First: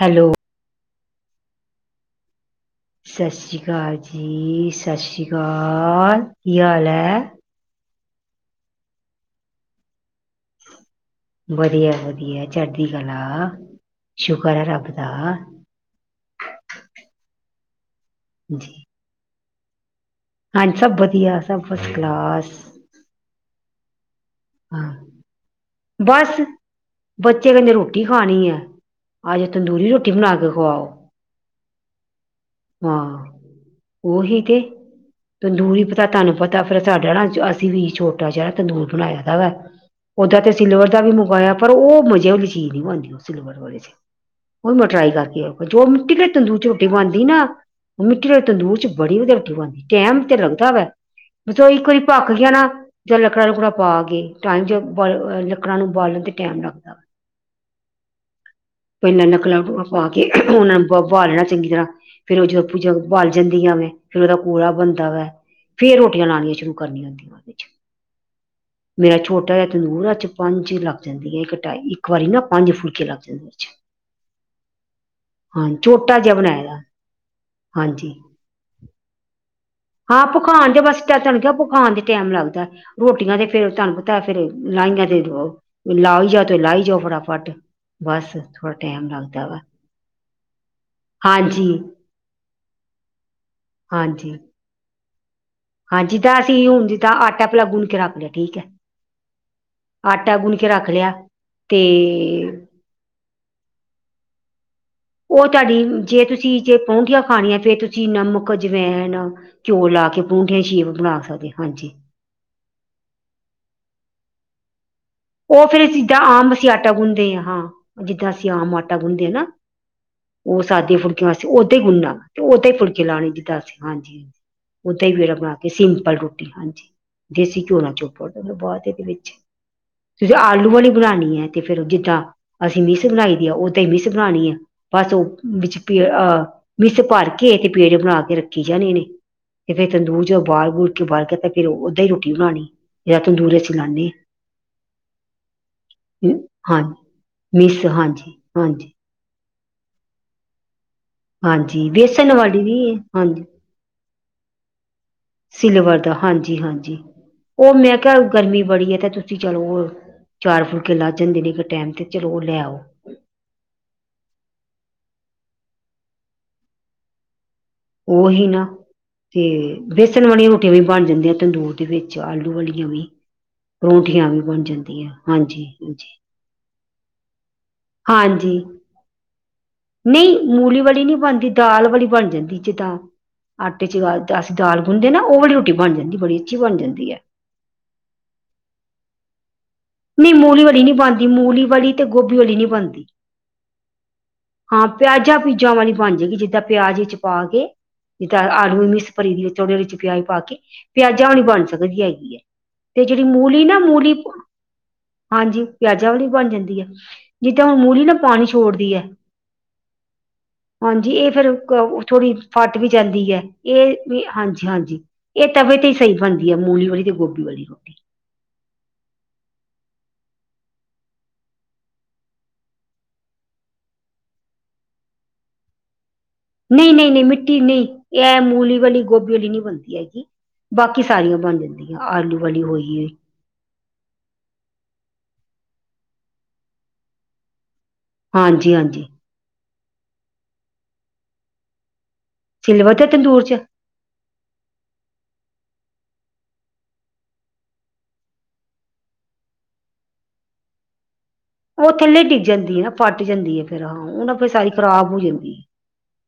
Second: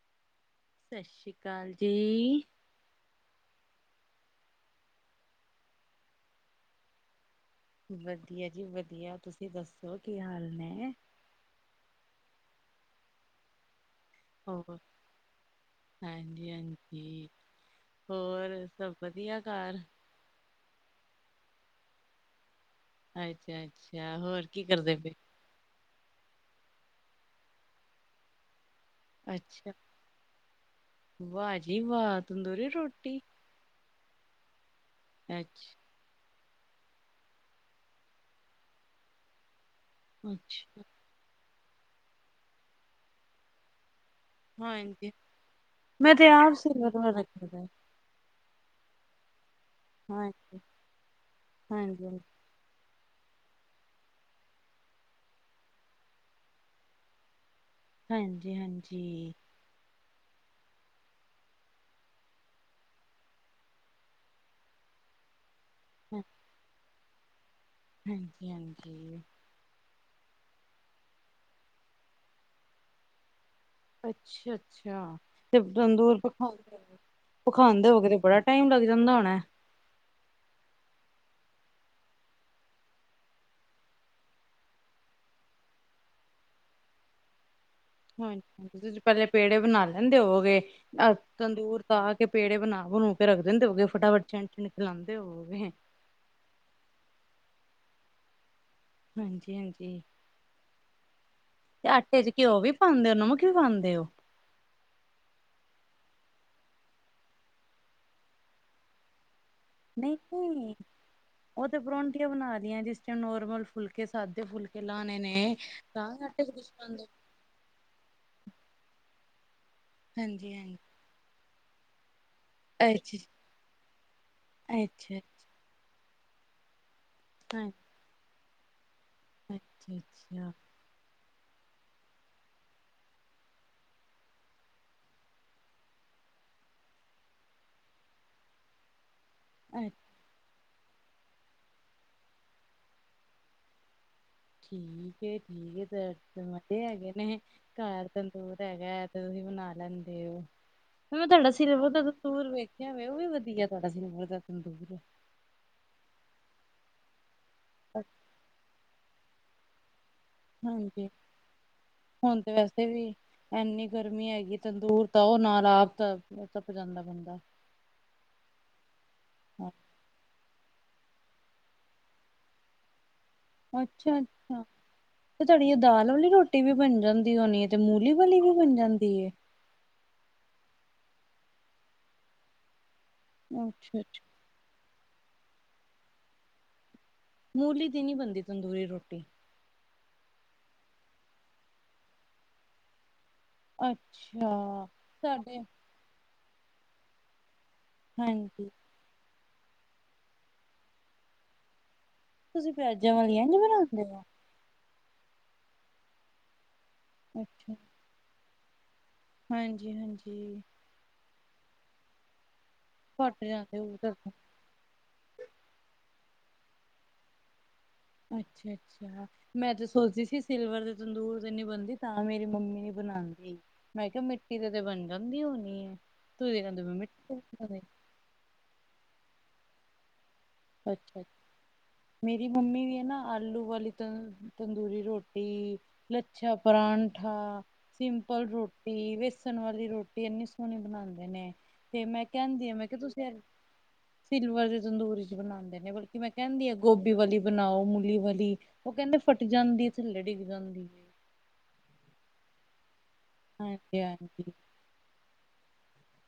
Hello. ਸਸ ਸ੍ਰੀ ਕਾਲ ਜੀ। ਸਸ ਸ੍ਰੀ ਕਾਲ ਜੀ, ਸਸ ਸ੍ਰੀ ਕਾਲ ਕੀ ਹਾਲ ਐ। ਵਧੀਆ ਜੀ ਵਧੀਆ ਤੁਸੀਂ ਦੱਸੋ ਕੀ ਹਾਲ ਨੇ। ਵਧੀਆ-ਵਧੀਆ ਚੜ੍ਹਦੀ ਕਲਾ, ਸ਼ੁਕਰ ਆ ਰੱਬ ਦਾ। ਹਾਂਜੀ-ਹਾਂਜੀ, ਹੋਰ ਜੀ ਸਭ ਵਧੀਆ ਕਾਰ। ਹਾਂਜੀ ਸਭ ਵਧੀਆ, ਸਭ ਫਸ ਕਲਾਸ। ਅੱਛਾ-ਅੱਛਾ ਹੋਰ ਕੀ ਹਾਂ ਕਰਦੇ ਪਏ? ਬਸ, ਬੱਚੇ ਕੇਦੇ ਰੋਟੀ ਖਾਣੀ ਐ। ਆਜ ਅੱਛਾ ਤੰਦੂਰੀ ਰੋਟੀ ਬਣਾ ਕੇ ਖਵਾਓ। ਵਾਹ ਜੀ ਵਾਹ। ਤੰਦੂਰੀ ਰੋਟੀ ਹਾਂ ਉਹੀ ਤੇ ਅੱਛਾ ਤੰਦੂਰੀ ਤਾਂ ਤੁਹਾਨੂੰ ਪਤਾ, ਫਿਰ ਸਾਡਾ ਨਾ ਅਸੀਂ ਵੀ ਛੋਟਾ ਜਾ ਤੰਦੂਰ ਬਣਾਇਆ ਦਾ ਵਾ। ਓਦਾਂ ਤੇ ਅੱਛਾ ਸਿਲਵਰ ਦਾ ਵੀ ਮੰਗਵਾਇਆ ਪਰ ਓ ਮਜ਼ੇ ਵਾਲੀ ਚੀਜ਼ ਨੀ ਬਣਦੀ ਓ ਸਿਲਵਰ ਵਾਲੇ ਚ। ਉਨੂੰ ਟਰਾਈ ਹਾਂਜੀ ਕਰਕੇ ਆਊ ਜੋ ਮੈਂ ਮਿੱਟੀ ਦੇ ਤੇ ਆਪ ਤੰਦੂਚ ਚ ਰੋਟੀ ਸਿਲਵਰ ਵਰ ਬਣਦੀ ਨਾ ਰੱਖਿਆ ਦਾ ਮਿੱਟੀ ਦੇ ਤੰਦੂਰ ਚ ਬੜੀ ਵਧਿਆ ਰੋਟੀ ਬਨਦੀ। ਟੈਮ ਤੇ ਹਾਂਜੀ। ਲਗਦਾ ਵੇ, ਜੇ ਇਕ ਵਾਰੀ ਹਾਂਜੀ ਭਖ ਗਿਆ ਨਾ ਜਾਂ ਲੱਕੜਾ-ਲੁਕੜਾ ਪਾ ਕੇ, ਟਾਈਮ ਚ ਬ ਲੱਕੜਾਂ ਨੂੰ ਉਬਾਲਣ ਤੇ ਟੈਮ ਲੱਗਦਾ ਵਾ। ਹਾਂਜੀ ਤੇ ਮੈਂ ਹਾਂਜੀ ਲਕੜਾ ਲੂਕੜਾ ਪਾ ਕੇ, ਉਹਨਾਂ ਨੂੰ ਬਾ ਲੈਣਾ ਚੰਗੀ ਤਰ੍ਹਾਂ। ਫੇਰ ਉਹ ਜਦੋਂ ਭ ਬਾਲ ਜਾਂਦੀਆਂ ਨੇ ਫੇਰ ਉਹਦਾ ਕੂੜ ਬਣਦਾ ਵੈ, ਫੇਰ ਰੋਟੀਆਂ ਲਉਣੀਆਂ ਸ਼ੁਰੂ ਹਂਜੀ। ਹਂਜੀ, ਹਂਜੀ। ਟਾ ਤੰਦੂਰ ਚ ਪੰਜ ਛੇ ਲੱਗ ਜੈਂਦੀ ਹੈ। ਇੱਕਟ ਇੱਕ ਵਾਰੀ ਨਾ ਪੰਜ ਫੁਲਕੇ ਲੱਗ ਜੈ਼ਦੇ ਚ। ਅੱਛਾ, ਅੱਛਾ ਤੇ ਛੋਟਾ ਤੰਦੂਰ ਭਖ ਜਿਹਾ ਬਣਾਇਆ ਦਾ। ਭਖਾਂਦੇ ਹੋ ਕੇ ਹਾਂਜੀ ਤੇ ਬੜਾ ਟਾਈਮ ਲੱਗ ਜੈਂਦਾ ਹੋਨਾ। ਹਾਂ ਭੁਖਾਨ ਚ ਬਸ ਟ ਤੂਨੂੰ ਕਿਹਾ ਭਖਾਨ ਚ ਟੈਮ ਲੱਗਦੈ। ਰੋਟੀਆਂ ਤੇ ਫੇਰ ਤੁਨੂੰ ਪਤਾ ਫੇਰ ਲਾਈਆਂ ਤੇ ਲਾਈ ਜਾਔ ਤੇ ਲਾਈ ਜਾਔ ਫਟਾਫਟ। ਬਸ ਹਂਜੀ, ਥੋੜਾ ਹਂਜੀ ਤੁਸੀਂ ਟਾਈਮ ਪੈਲੇ ਲੱਗਦਾ ਵਾ ਪੇੜੇ ਬਨਾ ਲੈਂਦੇ ਹੋਗੇ। ਅਹ ਹਾਂਜੀ ਤੰਦੂਰ ਬਾਲ ਕੇ ਪੇੜੇ ਬਨਾ ਬਨੂ ਕੇ ਰੱਖ ਦੇਂਦੇ ਹੋਗੇ ਫਟਾਫਟ ਚ- ਫੇਰ ਖਲਾਂਦੇ ਹੋਗੇ। ਹਂਜੀ, ਦਾਦਿ ਹੁਨ ਜਿਦਾਂ ਆਟਾ ਪੁਰਾ ਗੁਨ ਕੇ ਰੱਖ ਲਿਆ ਠੀਕ ਐ। ਹਾਂਜੀ ਹਾਂਜੀ ਆਟਾ ਗੁੰਨ ਕੇ ਰੱਖ ਲਿਆ। ਤੇ- ਖਾਂਂਦੇ ਉਹ ਨਮਕ ਕਿਉਂ ਪਾਂਦੇ ਔ। ਔਹ ਤੁੱਡੀ ਜੇ ਤੁਸੀਂ ਜੇ ਬੋਤਿਆਂ ਖਾਨਿਆ ਫੇਰ ਤੁਸੀਂ ਨਮਕ, ਅਜਵੈਨ। ਘੀਔ ਲਾ ਨਹੀਂ ਕੇ ਪਰੂੰਠੀਆਂ ਸ਼ੇਪ ਬਨਾ ਸਕਦੇ ਹਂਜੀ। ਕਿਔਂ ਬਨਾ ਰੀਆਂ ਜਿਸ ਚ ਨੋਰਮਲ ਫੁਲਕੇ ਸਾਦੇ ਫੁਲਕੇ ਏ ਲਾਨੇ ਨੇ। ਉਹ ਫੇਰ ਤਾਂ ਆਟੇ ਚ ਜਿੱਦਾਂਆਮ ਅਸੀਂ ਕੁਛ ਆਟਾ ਪਾਉਂਦੇ ਗੁੰਨਦੇ ਹਾਂ ਹਾਂ। ਜਿੱਦਾਂ ਅਸੀਂ ਆਮ ਆਟਾ ਗੁੰਨਦੇ ਹਾਂ ਨਾ। ਹਾਂਜੀ ਉਹ ਹਾਂਜੀ ਸਾਦੀ ਫੁਲਕੀਆਂ ਵਾਸਤੇ ਔਦਾਂ ਹੀ ਗੁੰਨਾ। ਤੇ ਔਦਾਂ ਹੀ ਫੁਲਕੇ ਲਾਨੇ ਅੱਛਾ ਜਿੱਦਾਂ ਸੀ ਹਂਜੀਜੀ, ਔਦਾਂ ਹੀ ਅੱਛਾ ਵੀ ਬਨਾ ਕੇ ਸਿੰਪਲ ਰੋਟੀ ਹਂਜੀ। ਅੱਛਾ ਦੇਸੀ ਘਿਓ ਨਾਲ ਚੁੱਪੜ ਦਾ ਬਾਦ ਏਦੇ ਵਿੱਚ। [unintelligible] ਤੁਸੀਂ ਆਲੂ ਵਾਲੀ ਬਨਾਨੀ ਹੈ ਤੇ ਫੇਰ ਜਿੱਦਾਂਅਸੀਂ ਮਿਸ ਬਨਾਈ ਦੀ ਆ ਔਦਾਂ ਹੀ ਮਿਸ ਬਨਾਨੀ ਐ। ਬਸ ਉਹ ਵਿੱਚ ਅਹ ਮਿਸ ਭਰ ਕੇ ਤੇ ਪੇੜ ਬਨਾ ਕੇ ਰੱਖੀ ਜਾਨੇ ਨੇ। ਤੇ ਜਿਵੇਂ ਅ ਤੰਦੂਰ ਜੋਂ ਬਾਲ ਬੁਲ ਕੇ ਬਾਰ ਕੇ ਤੇ ਫ਼ਿਰ ਔਦਾਂ ਹੀ ਰੋਟੀ ਬਨਾਨੀ ਜਾ ਤੰਦੂਰ ਚ ਲਾਨੀ। ਠੀਕ ਹੈਠੀਕ ਹਾਂ ਜਿਥੇ ਵਡੇ ਹਾਂਜੀ ਹੈਗੇ ਨੇ ਮਿਸ ਘਰ ਹਾਂਜੀ ਤੰਦੂਰ ਹਾਂਜੀ ਹੈਗਾ। ਤੁਸੀ ਬਨਾ ਲੈਂਦੇ ਔ। ਮੈਂ ਤੁੱਡਾ ਹਾਂਜੀ ਸਿਲਵਰ ਦਾ ਵੇਸਣ ਤੰਦੂਰ ਵਾਲੀ ਵੇਖਿਆ ਔਹ ਵੀ ਹਾਂਜੀ ਵਧੀਆ ਤੁੱਡਾ ਸਿਲਵਰ ਦਾ ਤੰਦੂਰ। ਸਿਲਵਰ ਦਾ ਹਂਜੀ, ਹਂਜੀ ਔ ਮੈਂ ਕਿਹਾ ਗਰਮੀ ਬੜੀ ਏ ਤੇ ਤੁ ਚਲੋ ਔ ਚਾਰ ਫੁਲਕੇ ਹਾਂਜੀ ਲਗ ਜੈਂਦੇ ਨੇ ਇੱਕ ਟੈਮ ਤੇ ਚਲੋ ਔ ਹੁਣ ਲੈ ਆਔ। ਵੈਸੇ ਵੀ ਇੰਨੀ ਗਰਮੀ ਹੈਗੀ। ਤੰਦੂਰ ਤਾਔ ਨਾਲ ਆਪ ਤਪ ਜੈਂਦਾ ਬੰਦਾ। ਔਹੀ ਨਾ। ਤੇ ਬੇਸਨ ਵਾਲੀਆਂ ਰੋਟੀਆਂ ਵੀ ਬਨ ਜੈਂਦੀਆਂ ਤੰਦੂਰ ਦੇ ਵਿੱਚ ਆਲੂ ਵਾਲੀਆਂ ਵੀ। ਪਰੌਂਠੀਆਂ ਵੀ ਬਨ ਜੈਦੀਆਂ। ਫੇਰ ਤੁੱਡੀ ਦਾਲ ਵਾਲੀ ਰੋਟੀ ਵੀ ਬਨ ਜੈਂਦੀ ਹੋਨੀ ਏ ਤੇ ਮੂਲੀ ਵਾਲੀ ਵੀ ਬਨ ਜੈਂਦੀ ਏ। ਨਈ ਮੂਲੀ ਵਾਲੀ ਨਹੀ ਬਨਦੀਦਾਲ ਵਾਲੀ ਬਨ ਜੈਂਦੀ ਜਿੱਦਾਂ ਆਟੇ ਚ ਅੱਛਾ ਲਗਾ। ਅੱਛਾ ਤੇ ਅਸੀਂ ਦਾਲ ਗੁਨਦੇ ਨਾ ਔ ਵਾਲੀ ਰੋਟੀ ਬਨ ਜੈਂਦੀ ਬੜੀ ਅੱਛੀ ਬਨ ਜੈਂਦੀ ਐ ਬੜੀ ਅੱਛੀ ਤਰਾਂ ਬਨ ਜੈਂਦੀ ਐ। ਮੂਲੀ ਦੀ ਨੀ ਬਨਦੀ ਤੰਦੂਰੇ ਰੋਟੀ। ਨਈ ਮੂਲੀ ਵਾਲੀ ਨਈ ਬਨਦੀ ਮੂਲੀ ਵਾਲੀ ਤੇ ਗੋਭੀ ਵਾਲੀ ਨਈ ਬਨਦੀ। ਅੱਛਾ ਹਾਂ ਪਿਆਜ਼ਾ ਸਾਡੇ ਪੂਜਾਂ ਵਾਲੀ ਬਨ ਜੈਦੀਂ। ਜਿੱਦਾਂ ਪਿਆਜ ਵਿੱਚ ਪਾ ਕੇ ਜਿੱਦਾਂ ਹਾਂਜੀ ਆਲੂ ਮਿਕਿਸ ਪਰੀ ਵੀ ਥੋੜੇ ਚ ਪਿਆਜ ਪਾ ਕੇ ਪਿਆਜ਼ਾਂ ਵਾਲੀ ਬਨ ਸਕਦੀ ਹੈਗੀ ਏ। ਤੁਸੀਂ ਤੇ ਪਿਆਜਾਂ ਜੇੜੀ ਵਾਲੀਆਂ ਇੰਝ ਮੂਲੀ ਨਾ ਬਣਾਉਂਦੇ ਮੂਲੀ ਹੋ ਹਾਂਜੀ, ਪਿਆਜ਼ਾਂ ਵਾਲੀ ਬਨਜੈਂਦੀ ਐ। ਜਿੱਦਾਂ ਹੁਨ ਮੂਲੀ ਨਾ ਪਾਨੀ ਛੋੜਦੀ ਐ। ਹਂਜੀ, ਹਂਜੀ। ਹਾਂਜੀ, ਇਹ ਫੇਰ ਥੋੜੀ ਫਟ ਵੀ ਜਾਂਦੀ ਏ, ਫੱਟ ਜਾਂਦੇ ਇਹ ਉਹ ਤਾਂ ਵੀ ਹਾਂਜੀ- ਹਾਂਜੀ। ਇਹ ਤਵੇ ਤੇ ਹੀ ਸਹੀ ਬਣਦੀ ਐ, ਮੂਲੀ ਵਾਲੀ ਤੇ ਗੋਭੀ ਵਾਲੀ ਰੋਟੀ। ਅੱਛਾ- ਅੱਛਾ। ਮੈਂ ਤੇ ਸੋਚਦੀ ਸੀ ਸਿਲਵਰ ਤੇ ਤੰਦੂਰ ਤੇ ਨੀ ਬਣਦੀ, ਤਾਂ ਮੇਰੀ ਮੰਮੀ ਨੀ ਬਣਾਂਤੀ। ਮੈਂ ਕਿਹਾ ਮਿੱਟੀ ਦੇ, ਤੇ ਬਣ ਜਾਂਦੀ ਹੋਣੀ ਏ। ਨਈ, ਨਈ, ਨਈ ਮਿੱਟੀ ਨਈ, ਇਹ ਮੂਲੀ ਵਾਲੀ, ਗੋਭੀ ਵਾਲੀ ਨਈ ਬਣਦੀ ਹੈਗੀ। ਬਾਕੀ ਅੱਛਾ ਸਾਰੀਆਂ ਬਣ ਜਾਂਦੀਆਂ, ਆਲੂ ਮੇਰੀ ਵਾਲੀ ਮੰਮੀ ਵੀ ਹੈ ਹੋਈ ਨਾ ਆਲੂ ਵਾਲੀ ਤਾਂ ਤੰਦੂਰੀ ਰੋਟੀ, ਲੱਛਾ ਪਰਾਂਠਾ ਸਿੰਪਲ ਹਾਂਜੀ ਹਾਂਜੀ। ਰੋਟੀ, ਵੇਸਣ ਵਾਲੀ ਰੋਟੀ, ਇੰਨੀ ਸੋਹਣੀ ਬਣਾਂਦੇ ਨੇ। ਤੇ, ਮੈਂ ਕਹਿੰਦੀ ਮੈਂ ਸਿਲਵਰ ਕਿਹਾ ਤੇ ਤੁਸੀਂ ਏ, ਤੰਦੂਰ ਚ ਸਿਲਵਰ ਦੇ ਤੰਦੂਰੀ 'ਚ ਬਣਾਦੇ ਨੇ ਬਲਕਿ, ਮੈਂ ਕਹਿੰਦੀ ਆ ਗੋਭੀ ਵਾਲੀ ਬਣਾਓ, ਮੂਲੀ ਵਾਲੀ। ਉਹ ਕਹਿੰਦੇ ਫੱਟ ਜਾਂਦੀ, ਥੱਲੇ ਡਿੱਗ ਜਾਂਦੀ। ਉਹ ਥੱਲੇ ਡਿੱਗ ਜਾਂਦੀ ਹੈ ਨਾ ਫੱਟ ਜਾਂਦੀ ਏ ਫੇਰ ਹਾਂ, ਹਾਂਜੀ ਉਹ ਨਾ ਹਾਂਜੀ ਫਿਰ ਸਾਰੀ ਖ਼ਰਾਬ ਹੋ ਜਾਂਦੀ ਐ।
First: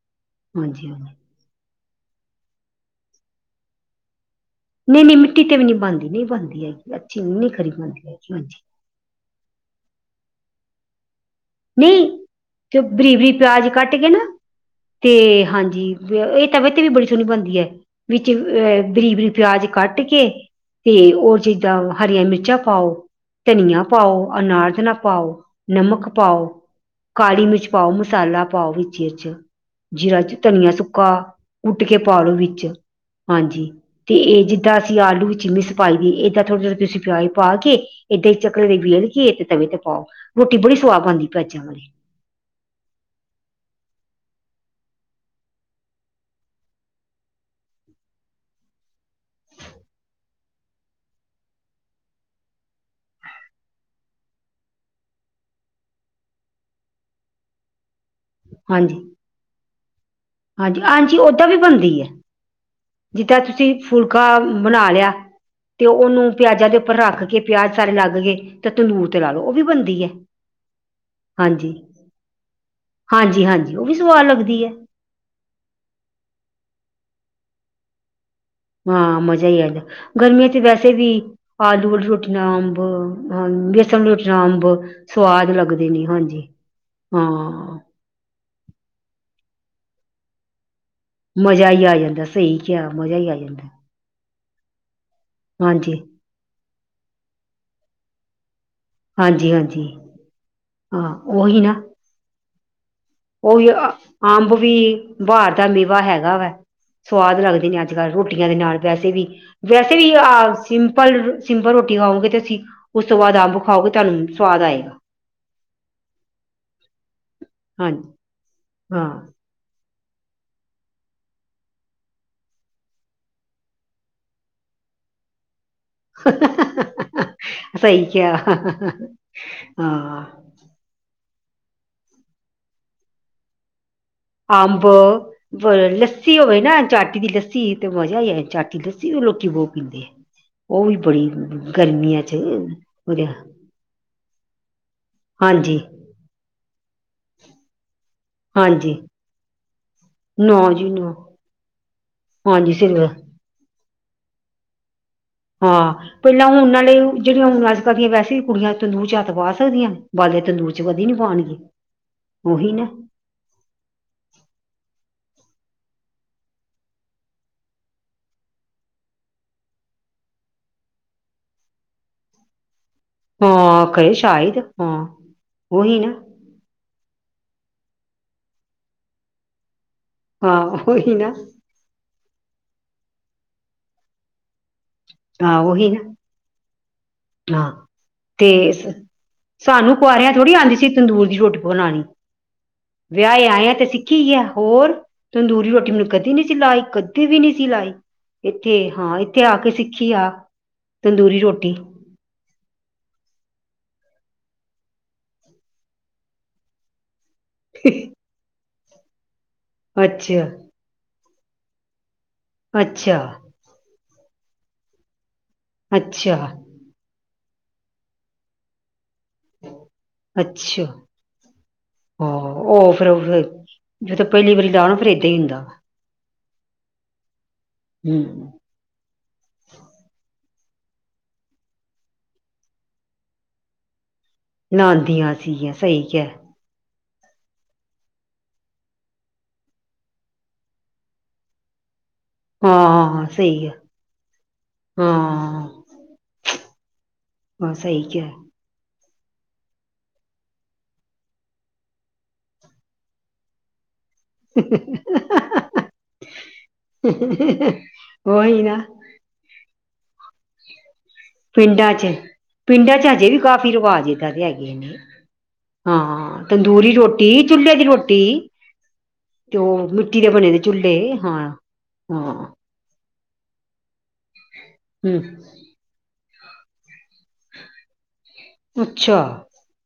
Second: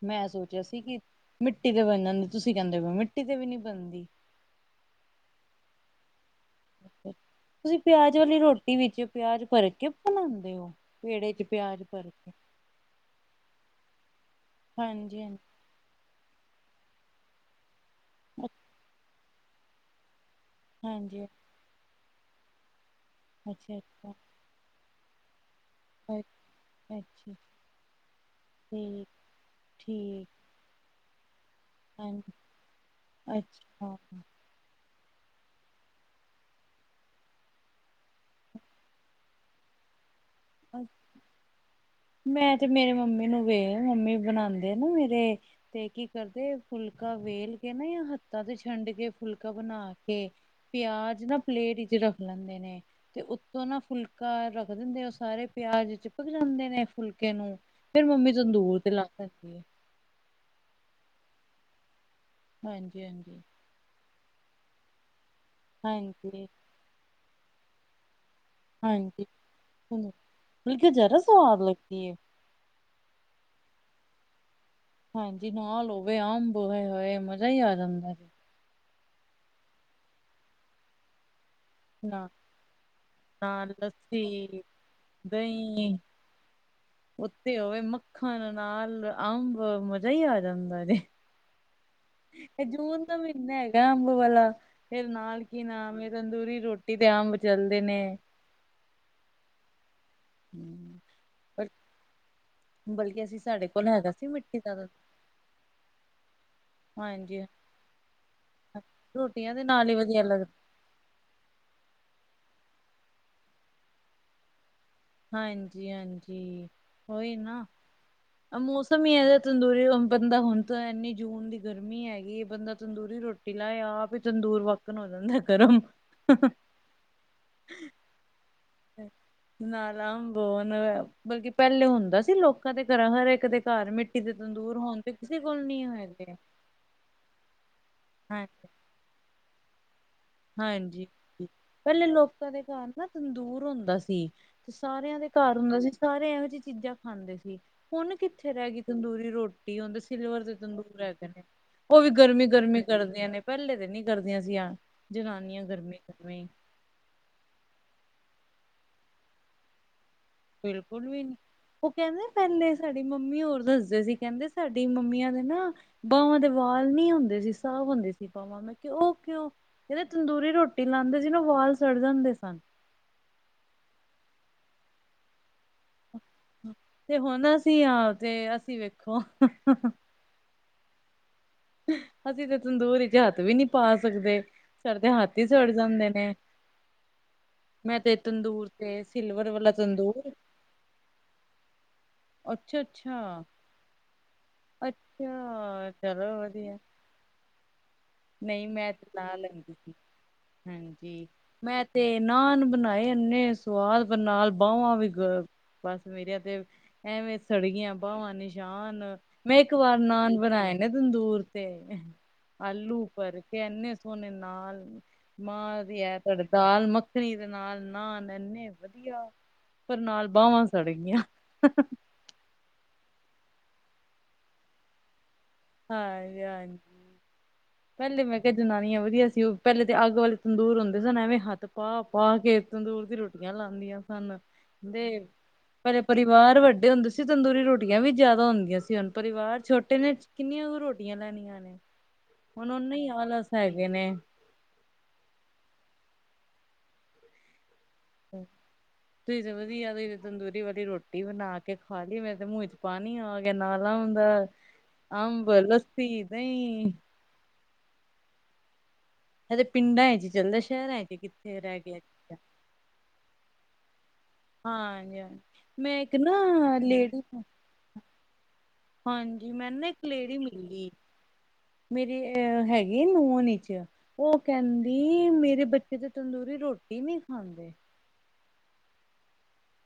ਮੈਂ ਸੋਚਿਆ ਸੀ ਕਿ ਮਿੱਟੀ ਤੇ ਬਣ ਜਾਂਦੀ, ਤੁਸੀਂ ਕਹਿੰਦੇ ਮਿੱਟੀ ਤੇ ਵੀ ਨਈ ਬਣਦੀ। ਨਈ- ਨਈ ਮਿੱਟੀ ਤੇ ਵੀ ਨਈ ਬਣਦੀ, ਨਈ ਬਣਦੀ ਹੈਗੀ ਅੱਛੀ ਨੀ, ਖਰੀ ਤੁਸੀਂ ਬਣਦੀ ਪਿਆਜ ਹੈਗੀ, ਵਾਲੀ ਹਾਂਜੀ। ਰੋਟੀ ਵਿੱਚ ਪਿਆਜ ਭਰ ਕੇ ਬਣਾਦੇ ਓ, ਪੇੜੇ ਚ ਪਿਆਜ ਨਹੀਂ ਭਰ ਕੇ। ਤੇ ਬਰੀਕ- ਬਰੀਕ ਪਿਆਜ ਕੱਟ ਕੇ ਨਾ, ਤੇ ਹਾਂਜੀ। ਇਹ ਤਵੈ ਤੇ ਵੀ ਬੜੀ ਸੋਹਣੀ ਬਣਦੀ ਐ, ਵਿੱਚ ਅੱਛਾ, ਅਹ ਬਰੀਕ ਬਰੀਕ ਪਿਆਜ ਕੱਟ ਕੇ ਤੇ ਹਾਂਜੀ ਉਹ ਚੀਜ਼ਾਂ, ਹਰੀਆਂ ਮਿਰਚਾਂ ਪਾਓ, ਅੱਛਾ ਧਨੀਆ ਪਾਓ। ਅਨਾਜ ਨਾ ਪਾਓ, ਨਮਕ ਅੱਛਾ ਪਾਓ, ਅੱਛਾ ਕਾਲੀ ਮਿਰਚ ਪਾਓ, ਮਸਾਲਾ ਪਾਓ, ਵਿੱਚ ਠੀਕ ਇਚ ਜੀਰਾ ਠੀਕ ਚ ਧਨੀਆ ਸੁੱਕਾ, ਕੁਟ ਕੇ ਪਾਲੋ ਹਾਂਜੀ ਵਿੱਚ, ਹਾਂਜੀ, ਤੇ ਅੱਛਾ ਇਹ ਜਿੱਦਾ ਅਸੀ ਆਲੂ ਵਿਚ ਮਿਸ ਪਾਈ ਦੀ, ਇੱਦਾਂ ਥੋੜ੍ਹੇ -ਥੋੜ੍ਹੇ ਤੁਸੀ ਪਿਆਜ ਪਾ ਕੇ ਏਦਾਂ ਹੀ ਚਕਲੇ ਤੇ ਵੇਲ ਕੇ, ਤੇ ਤਵੇ ਤੇ ਪਾਓ, ਰੋਟੀ ਬੜੀ ਸੁਆਦ ਬਣਦੀ ਪਿਆਜਾ ਵਾਲੀ। ਮੈਂ ਤੇ ਮੇਰੇ ਮੰਮੀ ਨੂੰ ਵੇਖ ਮੰਮੀ ਬਣਾਉਦੇ ਨਾ ਮੇਰੇ। ਤੇ ਕੀ ਕਰਦੇ ਫੁਲਕਾ ਵੇਲ ਕੇ ਨਾ ਯਾਂ ਹੱਥਾਂ ਤੇ ਛੰਡ ਕੇ ਫੁਲਕਾ ਬਣਾ ਕੇ ਪਿਆਜ ਨਾ ਪਲੇਟ ਵਿੱਚ ਰੱਖ ਲੈਂਦੇ ਨੇ ਤੇ ਉੱਤੋਂ ਨਾ ਫੁਲਕਾ ਰੱਖ ਦਿੰਦੇ, ਉਹ ਸਾਰੇ ਪਿਆਜ ਚਿਪਕ ਜਾਂਦੇ ਨੇ। ਫੁਲਕੇ ਨੂੰ, ਫੇਰ ਮੰਮੀ ਤੰਦੂਰ ਤੇ ਹਾਂਜੀ ਲਾ ਲੈਂਦੀ ਏ। ਹਾਂਜੀ, ਹਾਂਜੀ ਓਦਾਂ ਵੀ ਬਣਦੀ ਏ। ਹਾਂਜੀ ਜਿੱਦਾਂ ਹਾਂਜੀ ਤੁਸੀਂ ਫੁਲਕਾ ਬਣਾ ਲਿਆ, ਤੇ ਉਹਨੂੰ ਹਾਂਜੀ ਪਿਆਜ਼ਾਂ ਦੇ ਉੱਪਰ ਰੱਖ ਕੇ ਪਿਆਜ ਸਾਰੇ ਲੱਗ ਗਏ। ਤੇ ਤੰਦੂਰ ਤੇ ਹਾਂਜੀ ਲਾ ਲਓ, ਉਹ ਵੀ ਬਣਦੀ ਹੈ। ਬਲਕਿ ਜ਼ਿਆਦਾ ਸਵਾਦ ਹਾਂਜੀ ਲੱਗਦੀ ਹੈ ਹਾਂਜੀ- ਹਾਂਜੀ ਉਹ ਵੀ ਸਵਾਦ ਲੱਗਦੀ ਐ। ਹਾਂਜੀ ਨਾਲ ਹੋਵੇ ਅੰਬ ਹਾਏ ਹਾਏ ਮਜ਼ਾ ਹੀ ਆ ਜਾਂਦਾ। ਹਾਂ ਮਜ਼ਾ ਹੀ ਆ ਜਾਂਦਾ, ਗਰਮੀਆਂ ਚ ਵੈਸੇ ਵੀ- ਆਲੂ ਵਾਲੀ ਨਾ ਰੋਟੀ ਨਾਲ ਅੰਬ, ਹ ਨਾਲ ਬੇਸਣ ਰੋਟੀ ਨਾਲ ਲੱਸੀ ਅੰਬ- ਸਵਾਦ ਲੱਗਦੇ ਦਹੀਂ ਨੇ, ਹਾਂਜੀ, ਹਾਂ। ਖਾਣਾ ਨਾਲ ਅੰਬ, ਮਜ਼ਾ ਹੀ ਆ ਜਾਂਦਾ ਜੇ। ਮਜ਼ਾ ਹੀ ਆ ਜਾ ਇਹ ਜੂਨ ਦਾ ਮਹੀਨਾ ਹੈਗਾ ਅੰਬ ਵਾਲਾ। ਫਿਰ ਨਾਲ ਕੀ ਹਾਂਜੀ ਨਾਮ ਤੰਦੂਰੀ ਰੋਟੀ ਤੇ ਅੰਬ ਚਲਦੇ ਨੇ। ਹਾਂਜੀ- ਹਾਂਜੀ ਹਾਂ ਉਹੀ ਪਰ ਨਾ। ਬਲਕਿ ਅਸੀਂ ਸਾਡੇ ਉਹੀ ਕੋਲ ਹੈਗਾ ਸੀ ਅੰਬ ਮਿੱਟੀ ਵੀ ਦਾ ਬਹਾਰ ਦਾ ਮੇਵਾ ਹੈਗਾ ਵੈ। ਹਾਂਜੀ ਸਵਾਦ ਹਾਂ। ਲੱਗਦੇ ਨੇ ਅੱਜ ਕੱਲ ਰੋਟੀਆਂ ਦੇ ਨਾਲ, ਵੈਸੇ ਵੀ ਰੋਟੀਆਂ ਦੇ ਨਾਲ ਹੀ ਵੈਸੇ ਵੀ ਵਧੀਆ ਆ ਲੱਗਦਾ ਸਿੰਪਲ ਸਿੰਪਲ ਰੋਟੀ ਖਾਓਗੇ ਤੇ ਉਸ ਤੋ ਬਾਦ ਅੰਬ ਖਾਓਗੇ ਤੁਆਨੂੰ ਸਵਾਦ ਆਏਗਾ। ਹਾਂਜੀ ਹਾਂਜੀ ਓਹੀ ਨਾ ਹਾਂਜੀ ਮੌਸਮ ਈ ਹਾਂ ਏਹ ਤੰਦੂਰੀ ਬੰਦਾ ਹੁਨ ਤਾ ਐਨੀ ਜੂਨ ਦੀ ਗਰਮੀ ਹੈਗੀ ਏ ਬੰਦਾ ਤੰਦੂਰੀ ਰੋਟੀ ਲਾਆ ਆਪ ਈ ਤੰਦੂਰ ਵਾਕਨ ਹੋ ਜੰਦਾ ਗਰਮ। ਸਹੀ ਕਆ। ਨਾ ਲਾ ਬੋਨ ਅ ਬਲਕਿ ਪੇਲੇ ਹੁੰਦਾ ਸੀ ਲੋਕਾ ਦੇ ਘਰਾ ਹਰ ਇੱਕ ਦੇ ਘਰ ਮੀ ਅੰਬ ਹੈਗੇ ਲੱਸੀ ਹੋਵੇ ਨਾ ਚੱਤ ਚਾਟੀ ਦੀ ਲੱਸੀ ਤੇ ਮਜਾ ਈ ਐ ਹਾਂਜੀ ਚਾਟੀ ਲੱਸੀ ਤੇ ਲੋਕੀ ਬੋ ਪੀਂਦੇ ਐ। ਹਾਂਜੀ ਪੇਲੇ ਲੋਕਾ ਦੇ ਘਰ ਨਾ ਉਹਦੇ ਤੰਦੂਰ ਹੁੰਦਾ ਸੀ। ਤੇ ਸਾਰਆ ਦੇ ਘਰ ਹਾਂਜੀ ਹੁੰਦਾ ਸੀ ਸਾਰੇ ਐਵੇ ਜਿ ਚੀਜਾ ਖਾਂਦੇ ਸੀ ਹੁਨ ਕਿਥ ਕਿੱਥੇ ਰਹ ਗੀ ਹਾਂਜੀ ਤੰਦੂਰੀ ਰੋਟੀ ਹੁਨਤੇ ਸਿਲਵਰ ਦੇ ਨਾ ਜੀ ਤੰਦੂਰ ਨਾ ਹੈਗੇ ਨੇ। ਓ ਵੀ ਗਰਮੀ ਹਾਂਜੀ ਗਰਮੀ ਸਿਰ ਕਰਦੀਆ ਨੇ ਪੇਲੇ ਤੇ ਨੀ ਕਰਦੀਆ ਸੀ ਐਵੇ। ਹਾਂ ਪਹਿਲਾ ਹੁਨ ਨਾਲੇ ਜੇੜੀਆਂ ਹੁਨ ਅੱਜ ਕੱਲ ਦੀਆਂ ਵੈਸੇ ਵੀ ਕੁੜੀਆਂ ਤੰਦੂਰ ਚ ਹੱਥ ਪਾ ਸਕਦੀਆ ਨੇ? ਬਾਲੇ ਤੰਦੂਰ ਚ ਕਦੀ ਬਿਲਕੁਲ ਵੀ ਨੀ ਪਾਉਣਗੇ ਓ ਕੇਂਦੇ ਉਹੀ ਪੇਲੇ ਨਾ ਸਾਡੀ ਮੰਮੀ ਹੋਰ ਦੱਸਦੇ ਸੀ ਕੇਂਦੇ ਸਾਡੀ ਮੰਮੀਆਂ ਦੇ ਨਾ ਬਾਵਾ ਦੇ ਵਾਲ ਨੀ ਹੁੰਦੇ ਸੀ ਸਾਫ਼ ਹੁੰਦੇ ਸੀ ਬਾਵਾ। ਮੈਂ ਕਯਾ ਓ ਕਓ ਕੇਂਦੇ ਤੰਦੂਰੀ ਰੋਟੀ ਲਾਂਦੇ ਸੀ ਨਾ ਵਾਲ ਸੜ ਜਾਂਦੇ ਸਨ। ਹਾਂ ਕਯੇ ਸ਼ਾਇਦ ਹਾਂ ਓਹੀ ਨੇ ਤੇ ਹੁਨ ਅਸੀ ਅ ਤੇ ਅਸੀ ਵੇਖੋ। ਹਾਂ ਓਹੀ ਨਾ। ਅਸੀ ਤੇ ਤੰਦੂੂਰ ਇਚ ਹੱਥ ਵੀ ਨੀ ਪਾ ਸਕਦੇ। ਸਾਡੇ ਤੇ ਹੱਥ ਈ ਹਾਂ ਸੜ ਉਹੀ ਜਾਂਦੇ ਨਾ ਨੇ। ਹਾਂ ਮੈਂ ਤੇ ਤੰਦੂਰ ਸਿਲਵਰ ਵਾਲਾ ਸਾਨੂੰ ਤੰਦੂਰ ਕੁਆਰਆ ਥੋੜੀ ਆਂਦੀ ਸੀ ਤੰਦੂਰ ਦੀ ਰੋਟੀ ਬਨਾਨੀ। ਅੱਛਾ ਅੱਛਾ ਵਿਆਐ ਆਏ ਆ ਤੇ ਸਿੱਖੀ ਯਾ ਹੋਰ ਤੰਦੂਰੀ ਅੱਛਾ ਰੋਟੀ ਮੈਂ ਕਦੀ ਚਲੋ ਨੀ ਸੀ ਵਧੀਆ ਲਾਈ ਕਦ ਕਦੀ ਵੀ ਨੀ ਸੀ ਲਾਈ ਨਹੀਂ ਐਥੇ ਮੈਂ ਤੇ ਆ ਲਾ ਐਥੇ ਆ ਕੇ ਲੈਂਦੀ ਸੀ ਸਿੱਖੀ ਆ ਹਾਂਜੀ ਤੰਦੂਰੀ ਰੋਟੀ। ਮੈਂ ਤੇ ਨਾਨ ਬਨਾਏ ਇਨੇ ਸਵਾਦ ਨਾਲ ਬਵਾਂ ਵੀ ਗ ਬਸ ਮੇਰੀਆ ਤੇ ਐਵੇ ਸੜਗੀਆ ਬਾਵਾ ਨਿਸ਼ਾਨ ਮੈਂ ਇੱਕ ਵਾਰ ਨਾਨ ਅੱਛਾ ਬਨਾਏ ਦੂਰ ਤੇ ਆਲੂ। ਅੱਛਾ ਐਨੇ ਸੋਨੇ ਨਾਲ ਮਾਂ ਦੀ ਅੱਛਾ [inaudible] ਦਾਲ ਮੱਖ ਰੀਰ ਨਾਲ ਨਾਨ ਐਨੇ ਵਧੀਆ ਪਰ ਨਾਲ ਬਾਵਾ ਸੜ ਗਿਆ। ਹੋ ਓ ਫੇਰ ਫੇਰ ਜਦੋ ਪੇਲੀ ਵਾਰੀ ਲਾਓ ਨਾ ਫੇਰ ਏਦਾ ਈ ਹੁੰਦਾ। ਹਾਂ ਹਾਂ ਪੇਲੇ ਮੈਂ ਹਮ ਕਿਯਾ ਜਨਾਨੀਆ ਵਧੀਆ ਸੀ ਓ ਪੇਲੇ ਤੇ ਅੱਗ ਵਾਲੇ ਤੰਦੂਰ ਹੁੰਦੇ ਸਨ ਐਵੇ ਹੱਥ ਪਾ ਪਾ ਕੇ ਤੰਦੂਰ ਦੀ ਰੋਟ ਲਾਂਦੀਆ ਸਨ ਦੇ ਲਾਉਂਦੀਆਂ ਸੀਗੀਆਂ ਪਰੇ ਸਹੀ ਕਿਹਾ ਪਰਿਵਾਰ ਵੱਡੇ ਹੁੰਦੇ ਸ ਤੰਦੂਰੀ ਰੋਟੀਆ ਵੀ ਜਾਦਾ ਹੁੰਦੀਆ ਸੀ ਹੁਨ ਪਰਿਵਾਰ ਛੋਟੇ ਨੇ ਕਿੰਨੀਆ ਕੁ ਰੋਟੀਆਂ ਲੈਨੀਆ ਨੇ। ਹੁਣ ਓਨੇ ਹੀ ਹਾਂ ਆਲਸ ਸਹੀ ਐ। ਹੈਗੇ ਨੇ ਹਾਂ ਹਾਂ ਸਹੀ ਕਆ। ਤੁਸੀ ਤੇ ਵਧੀਆ ਤੁਸੀ ਤੇ ਤੰਦੂਰੀ ਵਲੀ ਰੋਟੀ ਬਨਾ ਕੇ ਖਾ ਲੀ ਮੈਂ ਤੇ ਮੂੰਹ ਚ ਪਾਨੀ ਆ ਗਆ ਨਾਲਾ ਓਂਦਾ ਅੰਬ ਕਿਹਾ ਲੱਸੀ ਦਈ। [unintelligible] ਓਈ ਨਾ। ਏ ਤੇ ਪਿੰਡਾ ਚ ਚੱਲਦਾ ਸ਼ੇਰਾ ਚ ਕਿੱਥੇ ਰਹਿ ਪਿੰਡਾਂ ਗਿਆ 'ਚ, ਪਿੰਡਾਂ 'ਚ ਹਜੇ ਵੀ ਕਾਫ਼ੀ ਰਿਵਾਜ ਏ। ਦਾਦੀ ਹੈਗੇ ਨੇ, ਹਾਂਜੀ ਹਾਂ ਮੈਂ ਇੱਕ ਨਾ ਹਾਂ ਤੰਦੂਰੀ ਲੇਡੀ ਰੋਟੀ ਚੂਲ੍ਹੇ ਦੀ ਰੋਟੀ। ਹਾਂਜੀ ਤੇ ਮੈਨੂੰ ਉਹ ਮਿੱਟੀ ਦੇ ਬਨੇ ਨੇ ਚੁੱਲ੍ਹੇ, ਹਾਂ। ਮੇਰੇ ਹਾਂ ਅਹ ਹੈਗੇ ਨੂੰਨ 'ਚ, ਉਹ ਕੈਂਦੀ, ਹਮ ਮੇਰੇ ਬੱਚੇ ਕਿਤੇ ਤੰਦੂਰੀ ਰੋਟੀ ਨੀ ਖਾਂਦੇ। ਅੱਛਾ।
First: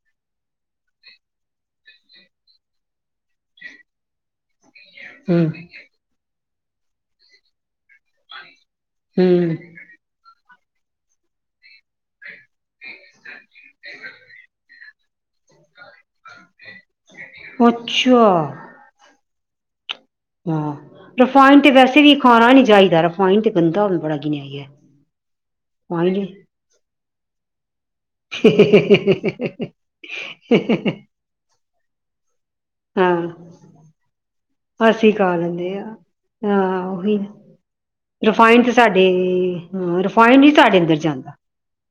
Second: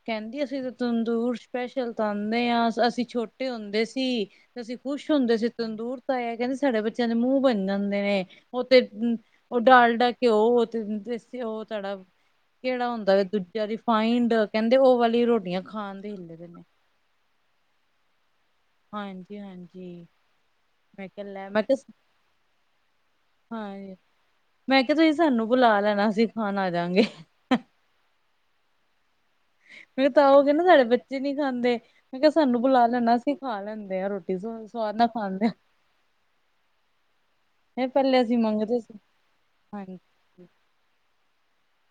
ਕੈਂਦੇ, ਅਸੀਂ ਤਾਂ ਤੰਦੂਰ ਸਪੈਸ਼ਲ ਤਾਂਨੇ ਆ, ਅਸੀਂ ਛੋਟੇ ਹੁੰਦੇ ਸੀ 'ਤੇ ਅਸੀਂ ਖੁਸ਼ ਹੁੰਦੇ ਸੀ ਹਮ ਤੰਦੂਰਤ ਤਾਇਐ, ਕੈਂਦੇ, ਸਾਡੇ ਬੱਚਿਆਂ ਦੇ ਮੂੰਹ ਬਨ ਜਾਂਦੇ ਨੇ, ਉਹ ਤੇ ਹੂੰ, ਹਮ ਉਹ ਡਾਲਡਾ ਘਿਓ ਤੇ ਦੇਸ ਘਿਓ ਤੁਆਡਾ, ਕੇੜਾ ਹੁੰਦਾ ਵੇ ਦੂਜਾ ਰਿਫਾਈਨਡ? ਕੈਂਦੇ, ਓਹ ਵਾਲੀ ਰੋਟੀਆਂ ਖਾਨ। ਕੀ ਹੁੰਦਾ ਪੇਐ? ਮੈ ਅੱਛਾ। ਹਾਂਜੀ-ਹਾਂਜੀ। ਹਾਂ, ਰਿਫਾਇਡ 'ਤੇ ਵੈਸੇ ਵੀ ਖਾਨਾ ਨੀ ਚਾਈਦਾ, ਰਿਫਾਇਨ 'ਤੇ ਗੰਦਾ ਹੋਵੇ ਬੜਾ ਗਿਨਿਐ ਗਿਐ। ਤੇ ਬਈ, ਤੁਸੀਂ ਸਾਨੂੰ ਬੁਲਾ ਲੈਨਾ, ਅਸੀਂ ਖਾਨ ਆ ਜਾ ਗੇ। ਹੇ-ਹੇ-ਹੇ-ਹੇ-ਹੇ-ਹੇ-ਹੇ। [unintelligible] ਫਿਰ ਤਾਓਗੇ ਨਾ ਸਾਡੇ ਬੱਚੇ ਨੀ ਖਾਂਦੇ, ਮੈਂ ਕੇਆ, ਸਾਨੂੰ ਬੁਲਾ ਲੈਨਾ, ਅਸੀਂ ਖਾ ਲੈਂਦੇ ਆ ਰੋਟੀ। ਸਵਾਦ ਨਾਲ ਅਸੀ ਖਾ ਖਾਂਦੇ ਲੈਂਨੇ ਆ, ਹਾਂ ਓਹੀ। ਹਾਂ ਪਹਿਲੇ ਅਸੀਂ ਰਿਫਾਇਨ ਤਾਂ ਮੰਗਦੇ ਸੀ। ਸਾਡੇ, ਹਾਂਜੀ। ਰਿਫਾਇਨ ਨੀ ਸਾਡੇ ਅੰਦਰ ਜਾਂਦਾ।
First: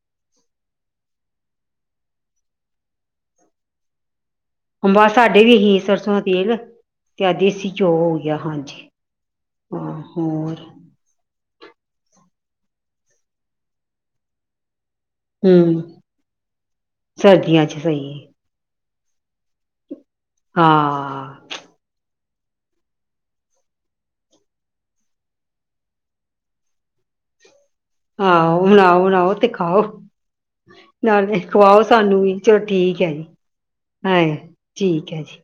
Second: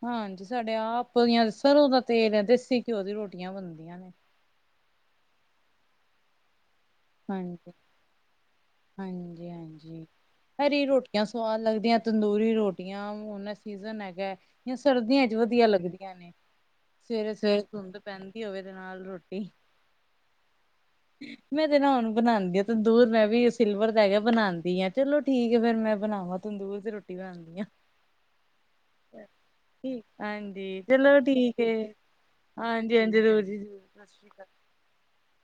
ਹਾਂਜੀ, ਸਾਡੇ ਆਪ ਦੀਆਂ ਸਰ੍ਹੋਂ ਦਾ ਤੇਲ ਏ, ਦੇਸੀ ਘਿਓ ਦੀ ਰੋਟੀਆਂ ਬਨਦੀਆਂ ਨੇ। ਹੂ, ਮਾਸਾ ਦੇ ਵੀ ਗਈ ਏ ਸਰਸੋਂ ਦਾ ਤੇਲ ਕਿਆ ਦੇਸੀ ਹਾਂਜੀ ਚੌਲ? ਯਾ ਹਾਂਜੀ, ਹਾਂ ਹੋਰ। ਕਿਆ ਸਵਾਦ ਲੱਗਦੀਆਂ ਤੰਦੂਰੀ ਰੋਟੀਆਂ? ਹੁਨ ਸੀਜ਼ਨ ਹੈਗੈ, ਯਾ ਸਰਦੀਆਂ। 'ਤੇ ਵਦੀਆ ਹਮ ਲੱਗਦੀਆਂ ਨੇ, ਸਵੇਰੇ -ਸਵੇਰੇ ਸਰਦੀਆਂ ਚ ਧੁੰਦ ਸਹੀ ਹੈ। ਪੈਂਦੀ ਹੋਵੇ ਤੇ ਨਾਲ ਰੋਟੀ। ਹਾਂ। ਮੈਂ ਤੇ ਨਾ ਹੁਨ ਬਨਾਂਦੀ ਆ ਤੰਦੂਰ, ਮੈਂ ਵੀ ਸਿਲਵਰ ਦਾ ਹੈਗਾ, ਬਨਾਂਦੀ ਆ, ਚਲੋ, ਠੀਕ ਐ, ਫੇਰ ਮੈਂ ਬਨਾਵਾਂ। ਤੰਦੂਰ ਦੀ ਰੋਟੀ ਬਣਾਂਨੀ ਆ। ਆਓ, ਬਨਾਓ-ਬਨਾਓ ਤੇ ਖਾਓ, ਹਾਂਜੀ ਚਲੋ ਨਾਲੇ ਠੀਕ ਏ ਖਵਾਓ ਸਾਨੂੰ ਵੀ। ਚਲੋ ਹਾਂਜੀ ਠੀਕ ਐ ਹਾਂਜੀ ਜੀ, ਜ਼ਰੂਰ ਜ਼ਰੂਰ ਸਤਿ ਸ਼੍ਰੀ ਹਾਏ! ਅਕਾਲ ਠੀਕ ਐ ਜੀ।